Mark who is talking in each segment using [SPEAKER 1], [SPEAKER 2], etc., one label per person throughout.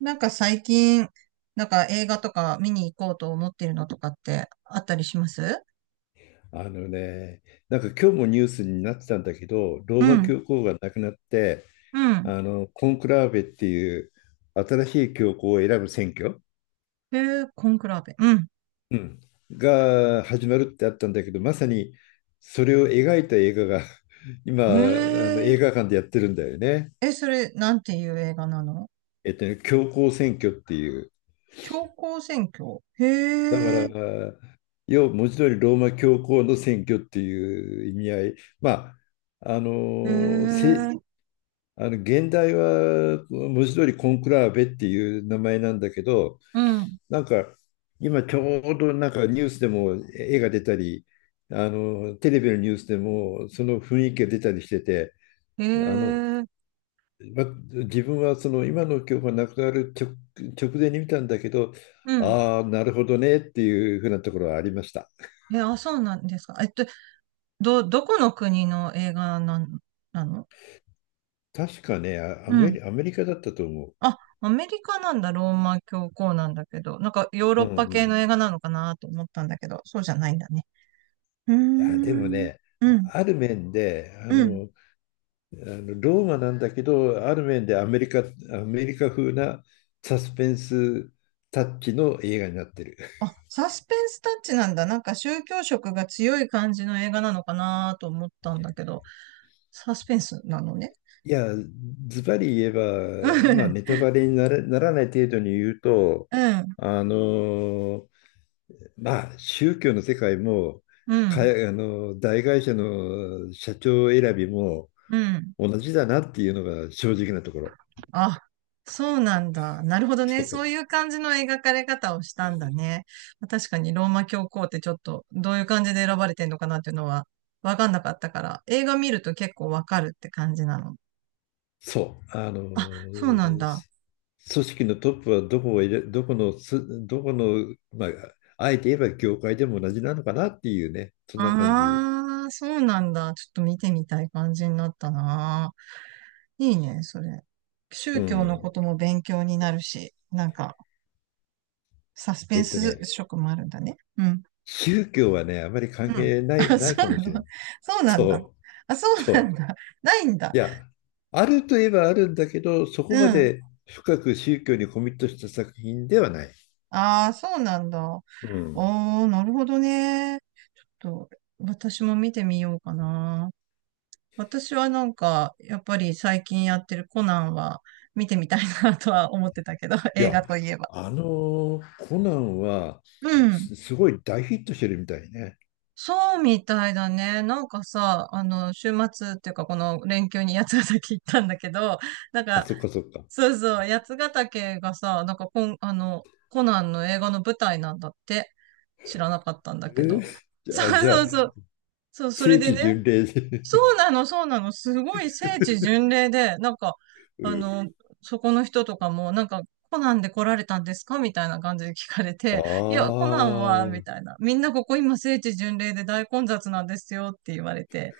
[SPEAKER 1] なんか最近、なんか映画とか見に行こうと思っているのとかってあったりします？
[SPEAKER 2] あのね、なんか今日もニュースになってたんだけど、ロ
[SPEAKER 1] う
[SPEAKER 2] ーマ
[SPEAKER 1] ん。
[SPEAKER 2] 教皇が亡くなって、
[SPEAKER 1] うん。
[SPEAKER 2] あのコンクラーベっていう新しい教皇を選ぶ選挙、
[SPEAKER 1] へえ、コンクラーベ。うん。
[SPEAKER 2] うん、が始まるってあったんだけど、まさにそれを描いた映画が 今、あ
[SPEAKER 1] へ
[SPEAKER 2] の映
[SPEAKER 1] え。
[SPEAKER 2] 画館でやってるんだよね。
[SPEAKER 1] え、それ、なんていう映画なの？
[SPEAKER 2] 教皇選挙っていう。
[SPEAKER 1] 教皇選挙。
[SPEAKER 2] だか
[SPEAKER 1] へえ。
[SPEAKER 2] ら、要は文字通りローマ教皇の選挙っていう意味合い。まああ
[SPEAKER 1] へ
[SPEAKER 2] のせ
[SPEAKER 1] え。
[SPEAKER 2] あの現代は文字通りコンクラーベっていう名前なんだけど、
[SPEAKER 1] うん。
[SPEAKER 2] なんか今ちょうどなんかニュースでも絵が出たり、あのテレビのニュースでもその雰囲気が出たりしてて、
[SPEAKER 1] へ
[SPEAKER 2] あの
[SPEAKER 1] え。
[SPEAKER 2] ま自分はその今の教科がなくなる直、直前に見たんだけど、
[SPEAKER 1] うん。
[SPEAKER 2] ああ、なるほどねっていうふうなところはありました。
[SPEAKER 1] え、あ、そうなんですか。どこの国の映画なの？
[SPEAKER 2] 確かね、アメリカだったと思
[SPEAKER 1] あ、アメリカなんだ、ローマ教皇なんだけど、なんかヨー
[SPEAKER 2] う。
[SPEAKER 1] ロッ
[SPEAKER 2] うん
[SPEAKER 1] パ
[SPEAKER 2] うん。
[SPEAKER 1] 系
[SPEAKER 2] い
[SPEAKER 1] の映画なのかなと思ったんだけど、そうじゃないんだね。うー
[SPEAKER 2] や、でも
[SPEAKER 1] ん、
[SPEAKER 2] ね、
[SPEAKER 1] う
[SPEAKER 2] あ
[SPEAKER 1] ん、
[SPEAKER 2] ある面で、あ
[SPEAKER 1] うん。
[SPEAKER 2] の、あのローマなんだけど、ある面でアメリカ風なサスペンスタッチの映画になってる。
[SPEAKER 1] あ、サスペンスタッチなんだ。なんか宗教色が強い感じの映画なのかなと思ったんだけど、サスペンスなのね。
[SPEAKER 2] いや、ズバリ言え
[SPEAKER 1] う
[SPEAKER 2] ば、まあ、
[SPEAKER 1] ん、
[SPEAKER 2] ネタバレになら、ならない程度に言うと、
[SPEAKER 1] うん、
[SPEAKER 2] あのまあ、宗教の世界も、
[SPEAKER 1] う
[SPEAKER 2] かあ
[SPEAKER 1] ん。
[SPEAKER 2] の大会社の社長選びも
[SPEAKER 1] うん。
[SPEAKER 2] 同じだなっていうのが正直なところ。
[SPEAKER 1] あ、そうなんだ。なるほど
[SPEAKER 2] そ
[SPEAKER 1] ね。そ
[SPEAKER 2] う
[SPEAKER 1] ういう感じの描かれ方をしたんだね。確かにローマ教皇ってちょっとどういう感じで選ばれてんのかなっていうのはわかんなかったから、映画見ると結構わかるって感じなの？
[SPEAKER 2] そう、あの、
[SPEAKER 1] あ、そうなん
[SPEAKER 2] 組
[SPEAKER 1] だ。
[SPEAKER 2] 織のトップはどこを入れ、どこのす、どこの、まあ、あえて言えば業界でも同じなのかなっていうね、そんな感じ。
[SPEAKER 1] ああ、そうなんだ。ちょっと見てみたい感じになったな。いいね、それ。
[SPEAKER 2] う
[SPEAKER 1] 宗教の
[SPEAKER 2] ん。
[SPEAKER 1] ことも勉強になるし、なんかサスペ
[SPEAKER 2] え
[SPEAKER 1] ン
[SPEAKER 2] っと
[SPEAKER 1] ス
[SPEAKER 2] ね、
[SPEAKER 1] 色もあるんだね。うん。
[SPEAKER 2] 宗教はね、あまり
[SPEAKER 1] う
[SPEAKER 2] 関
[SPEAKER 1] ん。
[SPEAKER 2] 係ない、
[SPEAKER 1] あ、
[SPEAKER 2] な
[SPEAKER 1] そ
[SPEAKER 2] いか
[SPEAKER 1] うな
[SPEAKER 2] もしれな
[SPEAKER 1] の？
[SPEAKER 2] い。
[SPEAKER 1] そうなんだ。
[SPEAKER 2] そ
[SPEAKER 1] あ、そう
[SPEAKER 2] う、そ
[SPEAKER 1] なん
[SPEAKER 2] う。
[SPEAKER 1] だ。ないんだ。
[SPEAKER 2] いや、あるといえばあるんだけど、そ
[SPEAKER 1] う
[SPEAKER 2] こま
[SPEAKER 1] ん。
[SPEAKER 2] で深く宗教にコミットした作品ではない。
[SPEAKER 1] ああ、そうなんだ。
[SPEAKER 2] うん。
[SPEAKER 1] おー、なるほどね。と、私も見てみようかな。私はなんか、やっぱり最近やってるコナンは見てみたいなとは思ってたけど、
[SPEAKER 2] い
[SPEAKER 1] 映
[SPEAKER 2] や、
[SPEAKER 1] 画といえば。
[SPEAKER 2] あのコナンは
[SPEAKER 1] うん。
[SPEAKER 2] すごい大ヒットしてるみたいね。
[SPEAKER 1] そうみたいだね。なんかさ、あの、週末っていうかこの連休に八ヶ岳行ったんだけど、なん
[SPEAKER 2] あ、
[SPEAKER 1] か
[SPEAKER 2] そっかそっか。
[SPEAKER 1] そうそう、八ヶ岳がさ、なんかこん、あの、コナンの映画の舞台なんだって知らなかったんだ
[SPEAKER 2] え
[SPEAKER 1] け
[SPEAKER 2] ー、
[SPEAKER 1] ど。そう
[SPEAKER 2] じゃ
[SPEAKER 1] そう
[SPEAKER 2] あ、
[SPEAKER 1] そう。そう、そ
[SPEAKER 2] 正
[SPEAKER 1] れで
[SPEAKER 2] 規
[SPEAKER 1] ね、
[SPEAKER 2] 巡礼で
[SPEAKER 1] そうなの、そうなの。すごい聖地 巡礼で、なんか、
[SPEAKER 2] う
[SPEAKER 1] あ
[SPEAKER 2] ん。
[SPEAKER 1] の、そこの人とかも、なんか、コナンで来られたんですかみたいな感じで聞かれ
[SPEAKER 2] あ
[SPEAKER 1] て、いや、コナン
[SPEAKER 2] あ、
[SPEAKER 1] は、
[SPEAKER 2] う
[SPEAKER 1] み
[SPEAKER 2] ん、
[SPEAKER 1] たいな。みんなここ今聖地巡礼で大混雑なんですよって言われて、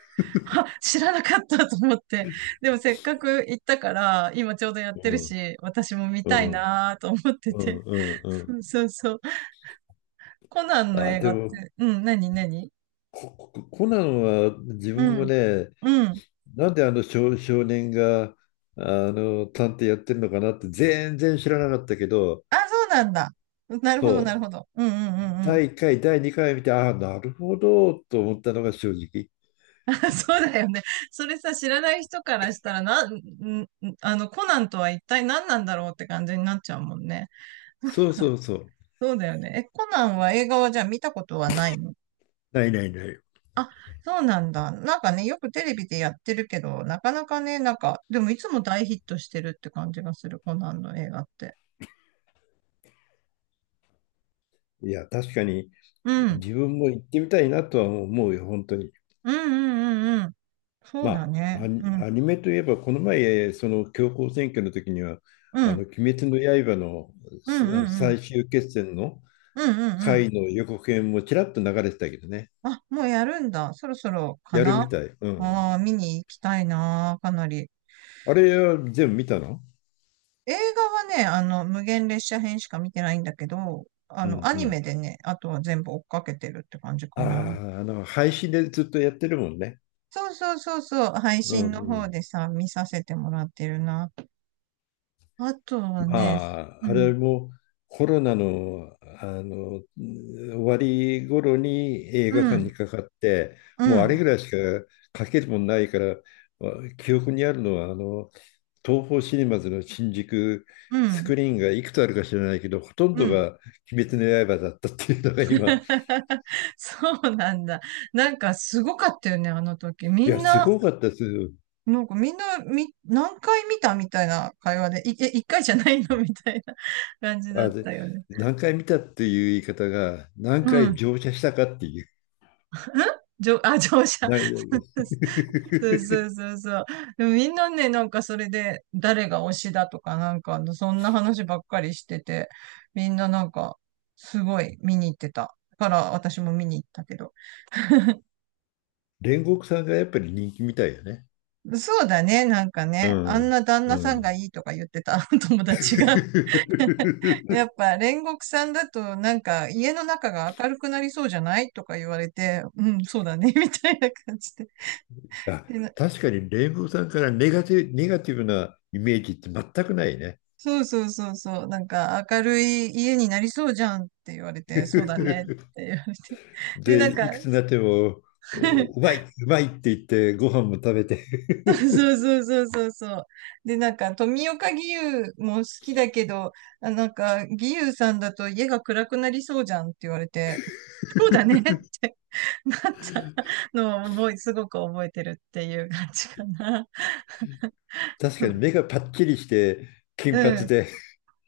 [SPEAKER 1] あ、知らなかったと思って。でもせっかく行ったから、今ちょうどやって
[SPEAKER 2] う
[SPEAKER 1] る
[SPEAKER 2] ん、
[SPEAKER 1] し、私も見
[SPEAKER 2] う
[SPEAKER 1] たい
[SPEAKER 2] ん、
[SPEAKER 1] なと思って
[SPEAKER 2] う
[SPEAKER 1] て。
[SPEAKER 2] ん、う
[SPEAKER 1] そ
[SPEAKER 2] ん。
[SPEAKER 1] うそうそう。コナンの
[SPEAKER 2] あ、
[SPEAKER 1] 映
[SPEAKER 2] で
[SPEAKER 1] 画っ
[SPEAKER 2] も、
[SPEAKER 1] て、うん、何？
[SPEAKER 2] コナンは自
[SPEAKER 1] う
[SPEAKER 2] 分も
[SPEAKER 1] ん、
[SPEAKER 2] ね、
[SPEAKER 1] うん。
[SPEAKER 2] なんであの少年があの探偵やってるのかなって全然知らなかったけど、
[SPEAKER 1] あ、そうなんだ。なるほど、なる
[SPEAKER 2] そう、
[SPEAKER 1] ほど。うんうんうんうん。
[SPEAKER 2] 第1回、第2回見て、ああ、なるほどと思ったのが正直。
[SPEAKER 1] そうだよね。それさ、知らない人からしたら、な、ん、んあの、コナンとは一体何なんだろうって感じになっちゃうもんね。
[SPEAKER 2] そうそうそう。
[SPEAKER 1] そうだよね。え、コナンは映画はじゃあ見たことはないの？
[SPEAKER 2] ないないない。
[SPEAKER 1] あ、そうなんだ。なんかね、よくテレビでやってるけど、なかなかね、なんか、でもいつも大ヒットしてるって感じがする、コナンの映画って。
[SPEAKER 2] いや、確かに
[SPEAKER 1] うん。
[SPEAKER 2] 自分も行ってみたいなとは思うよ、本当に。
[SPEAKER 1] うんうんうんうん。そうだ
[SPEAKER 2] まあ、
[SPEAKER 1] ね。うん。
[SPEAKER 2] アニメといえば、この前、その強行選挙の時には、
[SPEAKER 1] う
[SPEAKER 2] あの、
[SPEAKER 1] ん。
[SPEAKER 2] 鬼滅の刃の
[SPEAKER 1] うんうんうん。
[SPEAKER 2] 最終決戦の
[SPEAKER 1] うんうんうん。
[SPEAKER 2] 回の予告編もちらっと流れてたけどね。
[SPEAKER 1] あ、もうやるんだ。そろそろか
[SPEAKER 2] やるみ
[SPEAKER 1] な？
[SPEAKER 2] たい。うん。
[SPEAKER 1] ああ見に行きたいな、かなり。
[SPEAKER 2] あれは全部見たの？
[SPEAKER 1] 映画はね、あの、無限列車編しか見てないんだけど、あ
[SPEAKER 2] う
[SPEAKER 1] の、
[SPEAKER 2] ん
[SPEAKER 1] ア
[SPEAKER 2] う
[SPEAKER 1] ニメ
[SPEAKER 2] ん。
[SPEAKER 1] でね、あとは全部追っかけてるって感じ
[SPEAKER 2] あ
[SPEAKER 1] かな。
[SPEAKER 2] あ、あの、配信でずっとやってるもんね。
[SPEAKER 1] そうそうそうそう、配
[SPEAKER 2] うんう
[SPEAKER 1] 信の方
[SPEAKER 2] ん。
[SPEAKER 1] でさ、見させてもらってるな。あとはね、
[SPEAKER 2] ま
[SPEAKER 1] う
[SPEAKER 2] あ、あ
[SPEAKER 1] ん、
[SPEAKER 2] れもコロナの、あの終わり頃に映
[SPEAKER 1] う
[SPEAKER 2] 画館
[SPEAKER 1] ん、
[SPEAKER 2] にかかって、
[SPEAKER 1] う
[SPEAKER 2] もうあれ
[SPEAKER 1] ん、
[SPEAKER 2] ぐらいしか書けるもんないから、記憶にあるのはあの東宝シネマズの新宿
[SPEAKER 1] う
[SPEAKER 2] ス
[SPEAKER 1] ん、
[SPEAKER 2] クリーンがいくつあるか知らないけど、ほとん
[SPEAKER 1] う
[SPEAKER 2] ど
[SPEAKER 1] ん。
[SPEAKER 2] が「鬼滅の刃」だったっていうのが今、
[SPEAKER 1] そうなんだ。なんかすごかったよね、あの時。み
[SPEAKER 2] いや、
[SPEAKER 1] ん
[SPEAKER 2] す
[SPEAKER 1] な、
[SPEAKER 2] ごかったですよ。
[SPEAKER 1] なんかみんな、何回見たみたいな会話で、一回じゃないのみたいな 感じだっ
[SPEAKER 2] あ、で、
[SPEAKER 1] たよね。
[SPEAKER 2] 何回見たっていう言い方が、何
[SPEAKER 1] う
[SPEAKER 2] 回
[SPEAKER 1] ん。
[SPEAKER 2] 乗車したかっていう。
[SPEAKER 1] じょ、あ、乗車。
[SPEAKER 2] な
[SPEAKER 1] そうそうそうそう。でもみんなね、なんかそれで、誰が推しだとか、なんか、そんな話ばっかりしてて、みんななんか、すごい見に行ってた。だから、私も見に行ったけど。
[SPEAKER 2] 煉獄さんがやっぱり人気みたいよね。
[SPEAKER 1] そうだね、なんか
[SPEAKER 2] う
[SPEAKER 1] ね、あん
[SPEAKER 2] ん。
[SPEAKER 1] な旦
[SPEAKER 2] う
[SPEAKER 1] 那さんが
[SPEAKER 2] ん。
[SPEAKER 1] いいとか言ってた 友達がやっ ぱ煉獄さんだとなんか家の中が明るくなりそうじゃないとか言われて、うん、そうだね、みたいな感じで。
[SPEAKER 2] あ、
[SPEAKER 1] で、な
[SPEAKER 2] 確かに煉獄さんからネガティブなイメージって全くないね。
[SPEAKER 1] そうそうそうそう、なんか明るい家になりそうじゃんって言われて、そうだねっ て言われて。で、
[SPEAKER 2] で、
[SPEAKER 1] なんか、
[SPEAKER 2] いくつになっても、う まい、うまいって言ってご飯も食べて。
[SPEAKER 1] そ うそうそうそうそう。で、なんか富岡義勇も好きだけど、あなんか義勇さんだと家が暗くなりそうじゃんって言われて、そうだねってなったのをすごく覚えてるっていう感じかな。
[SPEAKER 2] 確かに目がパッチリして金
[SPEAKER 1] う
[SPEAKER 2] 髪
[SPEAKER 1] ん。
[SPEAKER 2] で、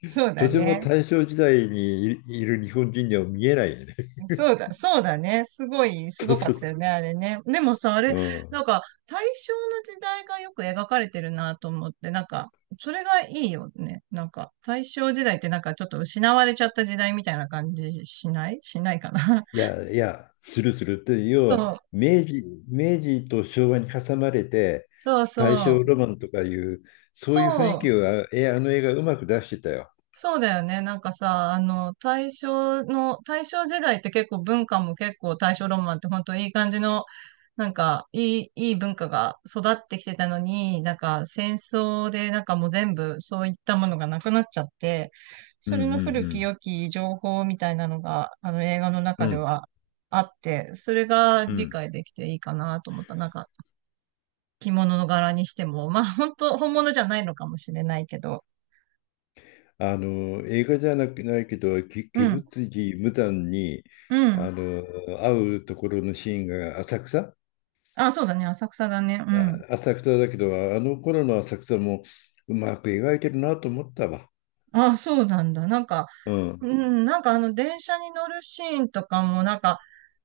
[SPEAKER 1] そう
[SPEAKER 2] と
[SPEAKER 1] だ
[SPEAKER 2] ても
[SPEAKER 1] ね。
[SPEAKER 2] 大正時代にいる日本人には見えないよね。
[SPEAKER 1] そうだね。す
[SPEAKER 2] そう
[SPEAKER 1] ごかっ
[SPEAKER 2] そうそ
[SPEAKER 1] たよね、あれね。でもさ、あれ、
[SPEAKER 2] う。う
[SPEAKER 1] なん
[SPEAKER 2] ん。
[SPEAKER 1] か、大正の時代がよく描かれてるなと思って、なんか、それがいいよね。なんか、大正時代ってなんかちょっと失われちゃった時代みたいな感じしないかな。
[SPEAKER 2] いやいや、するするって、要は
[SPEAKER 1] そう、
[SPEAKER 2] 明治、明治と昭和に挟まれて、
[SPEAKER 1] そう
[SPEAKER 2] 大
[SPEAKER 1] そ
[SPEAKER 2] 正
[SPEAKER 1] う。
[SPEAKER 2] ロマンとかいう、そ
[SPEAKER 1] そ
[SPEAKER 2] ういう雰囲
[SPEAKER 1] う、
[SPEAKER 2] 気をあの映画うまく出してたよ。
[SPEAKER 1] そうだよね。なんかさ、あの、大正時代って結構文化も結構大正ロマンって本当いい感じの、なんかいい文化が育ってきてたのに、なんか戦争でなんかもう全部そういったものがなくなっちゃって、
[SPEAKER 2] う
[SPEAKER 1] そ
[SPEAKER 2] んう
[SPEAKER 1] れの古き
[SPEAKER 2] ん
[SPEAKER 1] 良き情報みたいなのが、あの映画の
[SPEAKER 2] う
[SPEAKER 1] 中
[SPEAKER 2] ん。う
[SPEAKER 1] で
[SPEAKER 2] ん
[SPEAKER 1] はあって、それが
[SPEAKER 2] う
[SPEAKER 1] 理
[SPEAKER 2] ん。
[SPEAKER 1] 解できていいかなと思った。なんか着物の柄にしても、まあ本当本物じゃないのかもしれないけど、
[SPEAKER 2] あの、映画じゃなくないけど、
[SPEAKER 1] う
[SPEAKER 2] 鬼
[SPEAKER 1] ん、
[SPEAKER 2] 舞辻無惨に
[SPEAKER 1] うん。
[SPEAKER 2] あの会うところのシーンが
[SPEAKER 1] あ、そうだね、浅草だね。うん。
[SPEAKER 2] 浅草だけど、あの頃の浅草もうまく描いてるなと思ったわ。
[SPEAKER 1] あ、そうなんだ。なんか、
[SPEAKER 2] うん。
[SPEAKER 1] うん、なんかあの、電車に乗るシーンとかも、なんか、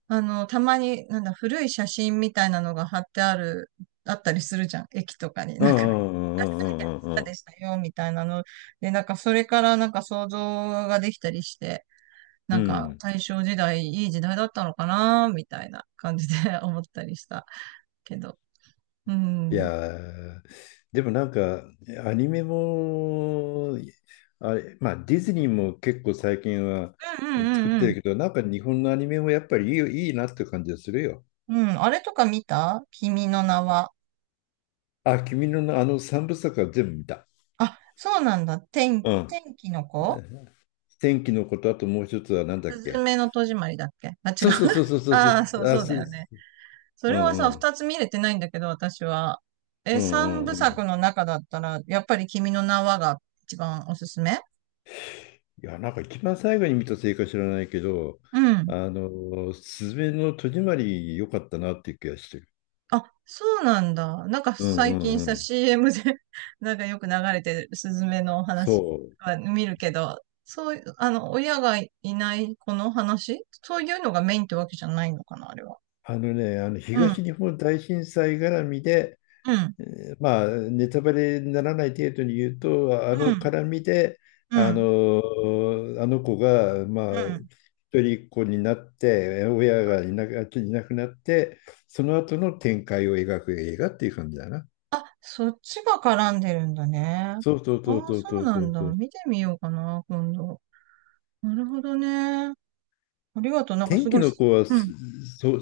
[SPEAKER 1] あの、たまに、なんだ、古い写真みたいなのが貼ってある、あったりするじゃん。駅とかに。
[SPEAKER 2] うん
[SPEAKER 1] な
[SPEAKER 2] う
[SPEAKER 1] んか、
[SPEAKER 2] んう
[SPEAKER 1] 昔何々
[SPEAKER 2] んうん
[SPEAKER 1] こ
[SPEAKER 2] うんう
[SPEAKER 1] ん
[SPEAKER 2] んう
[SPEAKER 1] な
[SPEAKER 2] ん。
[SPEAKER 1] でしたよ、みたいなの。で、なんか、それからなんか想像ができたりして、な
[SPEAKER 2] う
[SPEAKER 1] んか、
[SPEAKER 2] ん。
[SPEAKER 1] 大正時代、いい時代だったのかな、みたいな感じで 思ったりしたけど。うん。
[SPEAKER 2] い
[SPEAKER 1] うん
[SPEAKER 2] やー、でもなんか、アニメも、あれ、まあ、ディズニーも結構最近は
[SPEAKER 1] うんう
[SPEAKER 2] 作っ
[SPEAKER 1] んう
[SPEAKER 2] て
[SPEAKER 1] ん。
[SPEAKER 2] るけど、なんか日本のアニメもやっぱりいいよ、いいなって感じがするよ。
[SPEAKER 1] うん、あれとか見た？君の名は。
[SPEAKER 2] あ、君のあの三部作は全部見た。
[SPEAKER 1] あ、そうなんだ。
[SPEAKER 2] うん。
[SPEAKER 1] 天気の子？
[SPEAKER 2] 天気のこと、あともう一つはなんだ
[SPEAKER 1] す
[SPEAKER 2] っ
[SPEAKER 1] ず
[SPEAKER 2] け。
[SPEAKER 1] めの戸締まりだっけ？あ、違う。
[SPEAKER 2] そうそうそうそう そうそ
[SPEAKER 1] ああ、そ
[SPEAKER 2] う。
[SPEAKER 1] う、
[SPEAKER 2] あ、
[SPEAKER 1] そうだ
[SPEAKER 2] そう
[SPEAKER 1] よね。
[SPEAKER 2] そう。
[SPEAKER 1] そ
[SPEAKER 2] う
[SPEAKER 1] れは
[SPEAKER 2] ん
[SPEAKER 1] さ、
[SPEAKER 2] うん。
[SPEAKER 1] 二つ見れてないんだけど、私は。
[SPEAKER 2] う
[SPEAKER 1] え、
[SPEAKER 2] んう
[SPEAKER 1] 三
[SPEAKER 2] ん
[SPEAKER 1] 部
[SPEAKER 2] うん。
[SPEAKER 1] 作の中だったら、やっぱり君の名はが一番おすすめ？
[SPEAKER 2] いや、なんか一番最後に見たせいか知らないけど、
[SPEAKER 1] うん。
[SPEAKER 2] あの、すずめの戸締まり良かったなっていう気がしてる。
[SPEAKER 1] あ、そうなんだ。なんか
[SPEAKER 2] うんう
[SPEAKER 1] 最
[SPEAKER 2] ん
[SPEAKER 1] 近
[SPEAKER 2] う
[SPEAKER 1] さ、
[SPEAKER 2] ん。
[SPEAKER 1] CM で なんかよく流れてるスズメの話
[SPEAKER 2] そう。
[SPEAKER 1] は見るけど、そういう、あの、親がいない子の話、そういうのがメインってわけじゃないのかな、あれは。
[SPEAKER 2] あのね、あの
[SPEAKER 1] う
[SPEAKER 2] 東
[SPEAKER 1] ん、
[SPEAKER 2] 日本大震災絡みで、
[SPEAKER 1] うん、
[SPEAKER 2] えーまあ、ネタバレにならない程度に言うと、あ
[SPEAKER 1] う
[SPEAKER 2] の
[SPEAKER 1] ん。
[SPEAKER 2] 絡みで、
[SPEAKER 1] う
[SPEAKER 2] あ
[SPEAKER 1] ん。
[SPEAKER 2] の、あの子が、まあ、
[SPEAKER 1] うん。
[SPEAKER 2] 一人っ子になって、親がいなく、いなくなって、その後の展開を描く映画っていう感じだな。
[SPEAKER 1] そっちが絡んでるんだね。あ
[SPEAKER 2] そうそうそう
[SPEAKER 1] あ、
[SPEAKER 2] そう
[SPEAKER 1] そ
[SPEAKER 2] そ
[SPEAKER 1] う
[SPEAKER 2] う
[SPEAKER 1] な
[SPEAKER 2] そ
[SPEAKER 1] ん
[SPEAKER 2] う
[SPEAKER 1] だ。
[SPEAKER 2] そう。
[SPEAKER 1] 見てみようかな、今度。なるほどね。ありがとう。なんか
[SPEAKER 2] 天
[SPEAKER 1] すご
[SPEAKER 2] 気
[SPEAKER 1] い
[SPEAKER 2] の
[SPEAKER 1] す、
[SPEAKER 2] 子は
[SPEAKER 1] う
[SPEAKER 2] そ、
[SPEAKER 1] ん。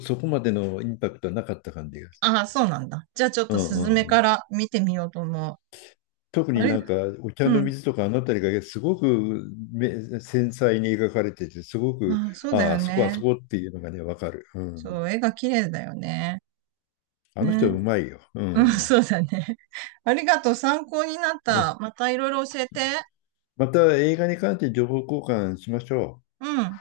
[SPEAKER 2] そこまでのインパクトはなかった感じがす
[SPEAKER 1] ああ、そうなんだ。じゃあちょっ
[SPEAKER 2] る。
[SPEAKER 1] と
[SPEAKER 2] うん
[SPEAKER 1] スズメ
[SPEAKER 2] う
[SPEAKER 1] か
[SPEAKER 2] ん。
[SPEAKER 1] ら見てみようと思う。
[SPEAKER 2] 特
[SPEAKER 1] あ
[SPEAKER 2] に
[SPEAKER 1] れ、
[SPEAKER 2] なんかお茶
[SPEAKER 1] う
[SPEAKER 2] の
[SPEAKER 1] ん。
[SPEAKER 2] 水とかあの辺りがすごく繊細に描かれててすごく
[SPEAKER 1] ああ、そうだ
[SPEAKER 2] ああ
[SPEAKER 1] よ
[SPEAKER 2] そこあ
[SPEAKER 1] ね。
[SPEAKER 2] そこっていうのがね分かる、うん、
[SPEAKER 1] そう、絵が綺麗だよね。
[SPEAKER 2] あの人う
[SPEAKER 1] ね。
[SPEAKER 2] まいよ、う
[SPEAKER 1] うん、
[SPEAKER 2] ん
[SPEAKER 1] そうだね。ありがとう。参考になっ
[SPEAKER 2] う
[SPEAKER 1] た。
[SPEAKER 2] ん。
[SPEAKER 1] またいろいろ教えて。
[SPEAKER 2] また映画に関して情報交換しましょう
[SPEAKER 1] うん。